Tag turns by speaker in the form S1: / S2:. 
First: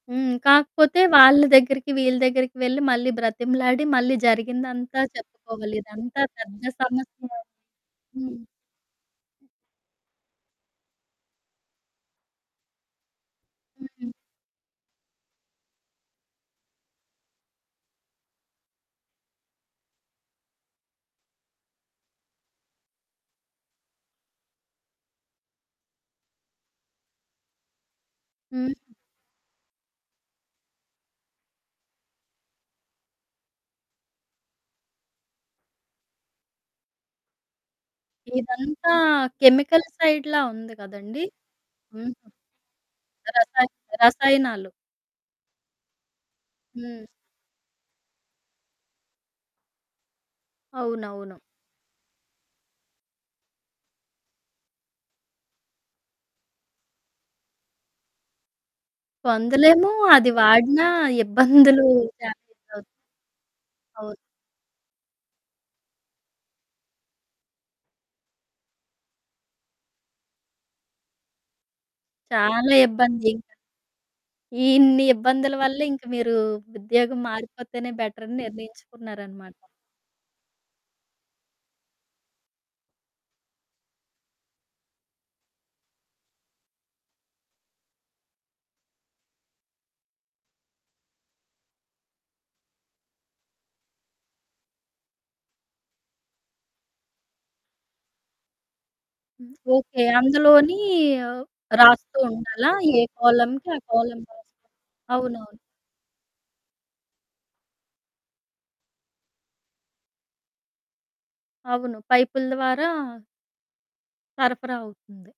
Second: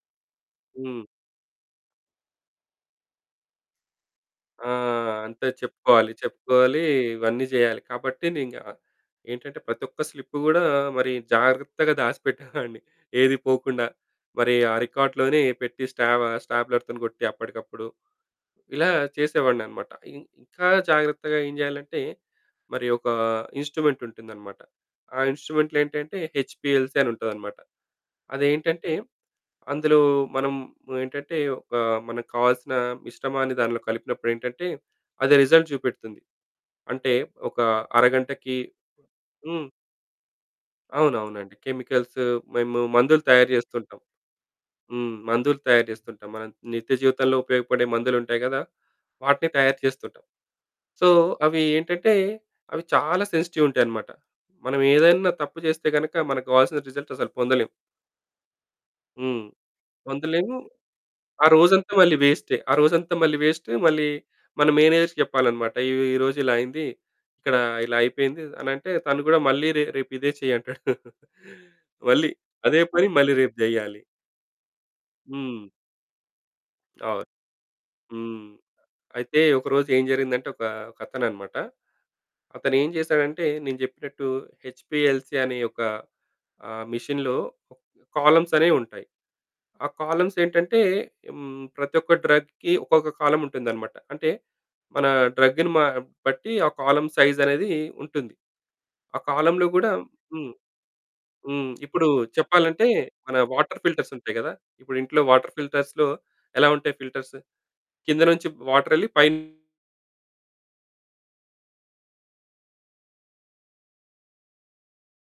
S1: హ్మ్. కాకపోతే
S2: హ్మ్.
S1: వాళ్ళ దగ్గరికి వీళ్ళ దగ్గరికి వెళ్లి మళ్ళీ బ్రతిమలాడి మళ్ళీ
S2: ఆ!
S1: జరిగిందంతా
S2: అంటే
S1: చెప్పుకోవాలి.
S2: చెప్పుకోవాలి,
S1: ఇదంతా పెద్ద
S2: చెప్పుకోవాలి.
S1: సమస్య.
S2: ఇవన్నీ చేయాలి. కాబట్టి
S1: హ్మ్.
S2: నేను ఇంక ఏంటంటే ప్రతి ఒక్క స్లిప్పు కూడా మరి జాగ్రత్తగా దాచిపెట్టేవాడిని. ఏది పోకుండా
S1: హుహు.
S2: మరి ఆ రికార్డ్‌లోనే పెట్టి స్టాబా స్టాబ్లెర్‌తోని కొట్టి అప్పటికప్పుడు ఇలా చేసేవాడినన్నమాట. ఇ ఇంక జాగ్రత్తగా ఏం జేయాలంటే మరి ఒక ఇన్స్‌ట్రూమెంటుంటుందన్నమాట. ఆ ఇన్స్‌ట్రూ‌మెంట్లు ఏంటంటే హెచ్‌పిఎల్‌సి అని ఉంటదన్నమాట.
S1: హ్మ్.
S2: అదేంటంటే అందులో మనం ఏంటంటే ఒక మనకు కావాల్సిన మిశ్రమాన్ని దానిలో కలిపినప్పుడు ఏంటంటే అది రిజల్ట్ చూపెడుతుంది. అంటే ఒక అరగంటకి
S1: ఇదంతా
S2: హ్మ్.
S1: కెమికల్ సైడ్‌లా ఉంది కదండీ?
S2: అవునవునండి.
S1: హుహు.
S2: కెమికల్స్ మేము మందులు తయారు
S1: రసాయి
S2: చేస్తుంటాం.
S1: రసాయనాలు.
S2: హ్మ్. మందులు తయారుచేస్తుంటాం. మనం నిత్య
S1: హ్మ్.
S2: జీవితంలో ఉపయోగపడే మందులు ఉంటాయి గదా! వాటిని తయారు చేస్తుంటాం. సో,
S1: అవునవును.
S2: అవి ఏంటంటే అవి చాలా సెన్సిటివ్ ఉంటాయన్నమాట. మనం ఏదైనా తప్పు చేస్తే గనక మనకు కావాల్సిన రిజల్ట్స్ అసలు పొందలేము. హ్మ్.
S1: పొందలేము. అది
S2: పొందలేము.
S1: వాడిన
S2: ఆ
S1: ఇబ్బందులు
S2: రోజంతా మళ్ళీ వేస్టే. ఆ
S1: [unintelligible]
S2: రోజంతా మళ్ళీ వేస్టు. మళ్లీ
S1: అవును.
S2: మన మేనేజర్‌కి చెప్పాలన్నమాట. "ఈ ఈ రోజు ఇలా అయింది. ఇక్కడ ఇలా అయిపోయింది" అనంటే తను కూడా మళ్ళీ "రే రేపు ఇదే చెయ్యి" అంటాడు. మళ్ళీ
S1: చాలా
S2: అదే పని
S1: ఇబ్బంది.
S2: మళ్ళీ
S1: ఇంక
S2: రేపు జెయ్యాలి.
S1: ఇన్ని ఇబ్బందుల
S2: హ్మ్.
S1: వల్ల ఇంక మీరు ఉద్యోగం
S2: అవును.
S1: మారిపోతేనే బెటర్ అని
S2: హ్మ్. అయితే
S1: నిర్ణయించుకున్నారన్నమాట.
S2: ఒక రోజు ఏం జరిగిందంటే, ఒక ఒక అతను అనమాట, అతను ఏం చేసాడంటే, నేను చెప్పినట్టు హెచ్‌పిఎల్‌సి అనే ఒక ఆహ్, మెషిన్‌లో కాలమ్స్ అనేవి ఉంటాయి. ఆ కాలమ్స్ ఏంటంటే హ్మ్, ప్రతి ఒక్క డ్రగ్‌కి ఒక్కొక్క కాలమ్ ఉంటుందన్నమాట. అంటే మన డ్రగ్‌ని మా బట్టి ఆ కాలమ్ సైజ్ అనేది ఉంటుంది. ఆ
S1: హ్మ్.
S2: కాలమ్‌లో కూడా
S1: ఓకే.
S2: హ్మ్,
S1: అందులోని
S2: హ్మ్. ఇప్పుడు
S1: రాస్తూ ఉండాలా?
S2: చెప్పాలంటే
S1: ఏ
S2: మన
S1: కాలమ్‌కి ఆ
S2: వాటర్ ఫిల్టర్స్
S1: కాలమ్‌
S2: ఉంటాయి
S1: రాస్తూ.
S2: గదా! ఇప్పుడు ఇంట్లో వాటర్
S1: అవునవును.
S2: ఫిల్టర్స్‌లో ఎలా ఉంటాయి ఫిల్టర్స్? కింద నుంచి వాటర్ వెళ్లి పైన
S1: అవును పైపుల ద్వారా... సరఫరా అవుతుంది.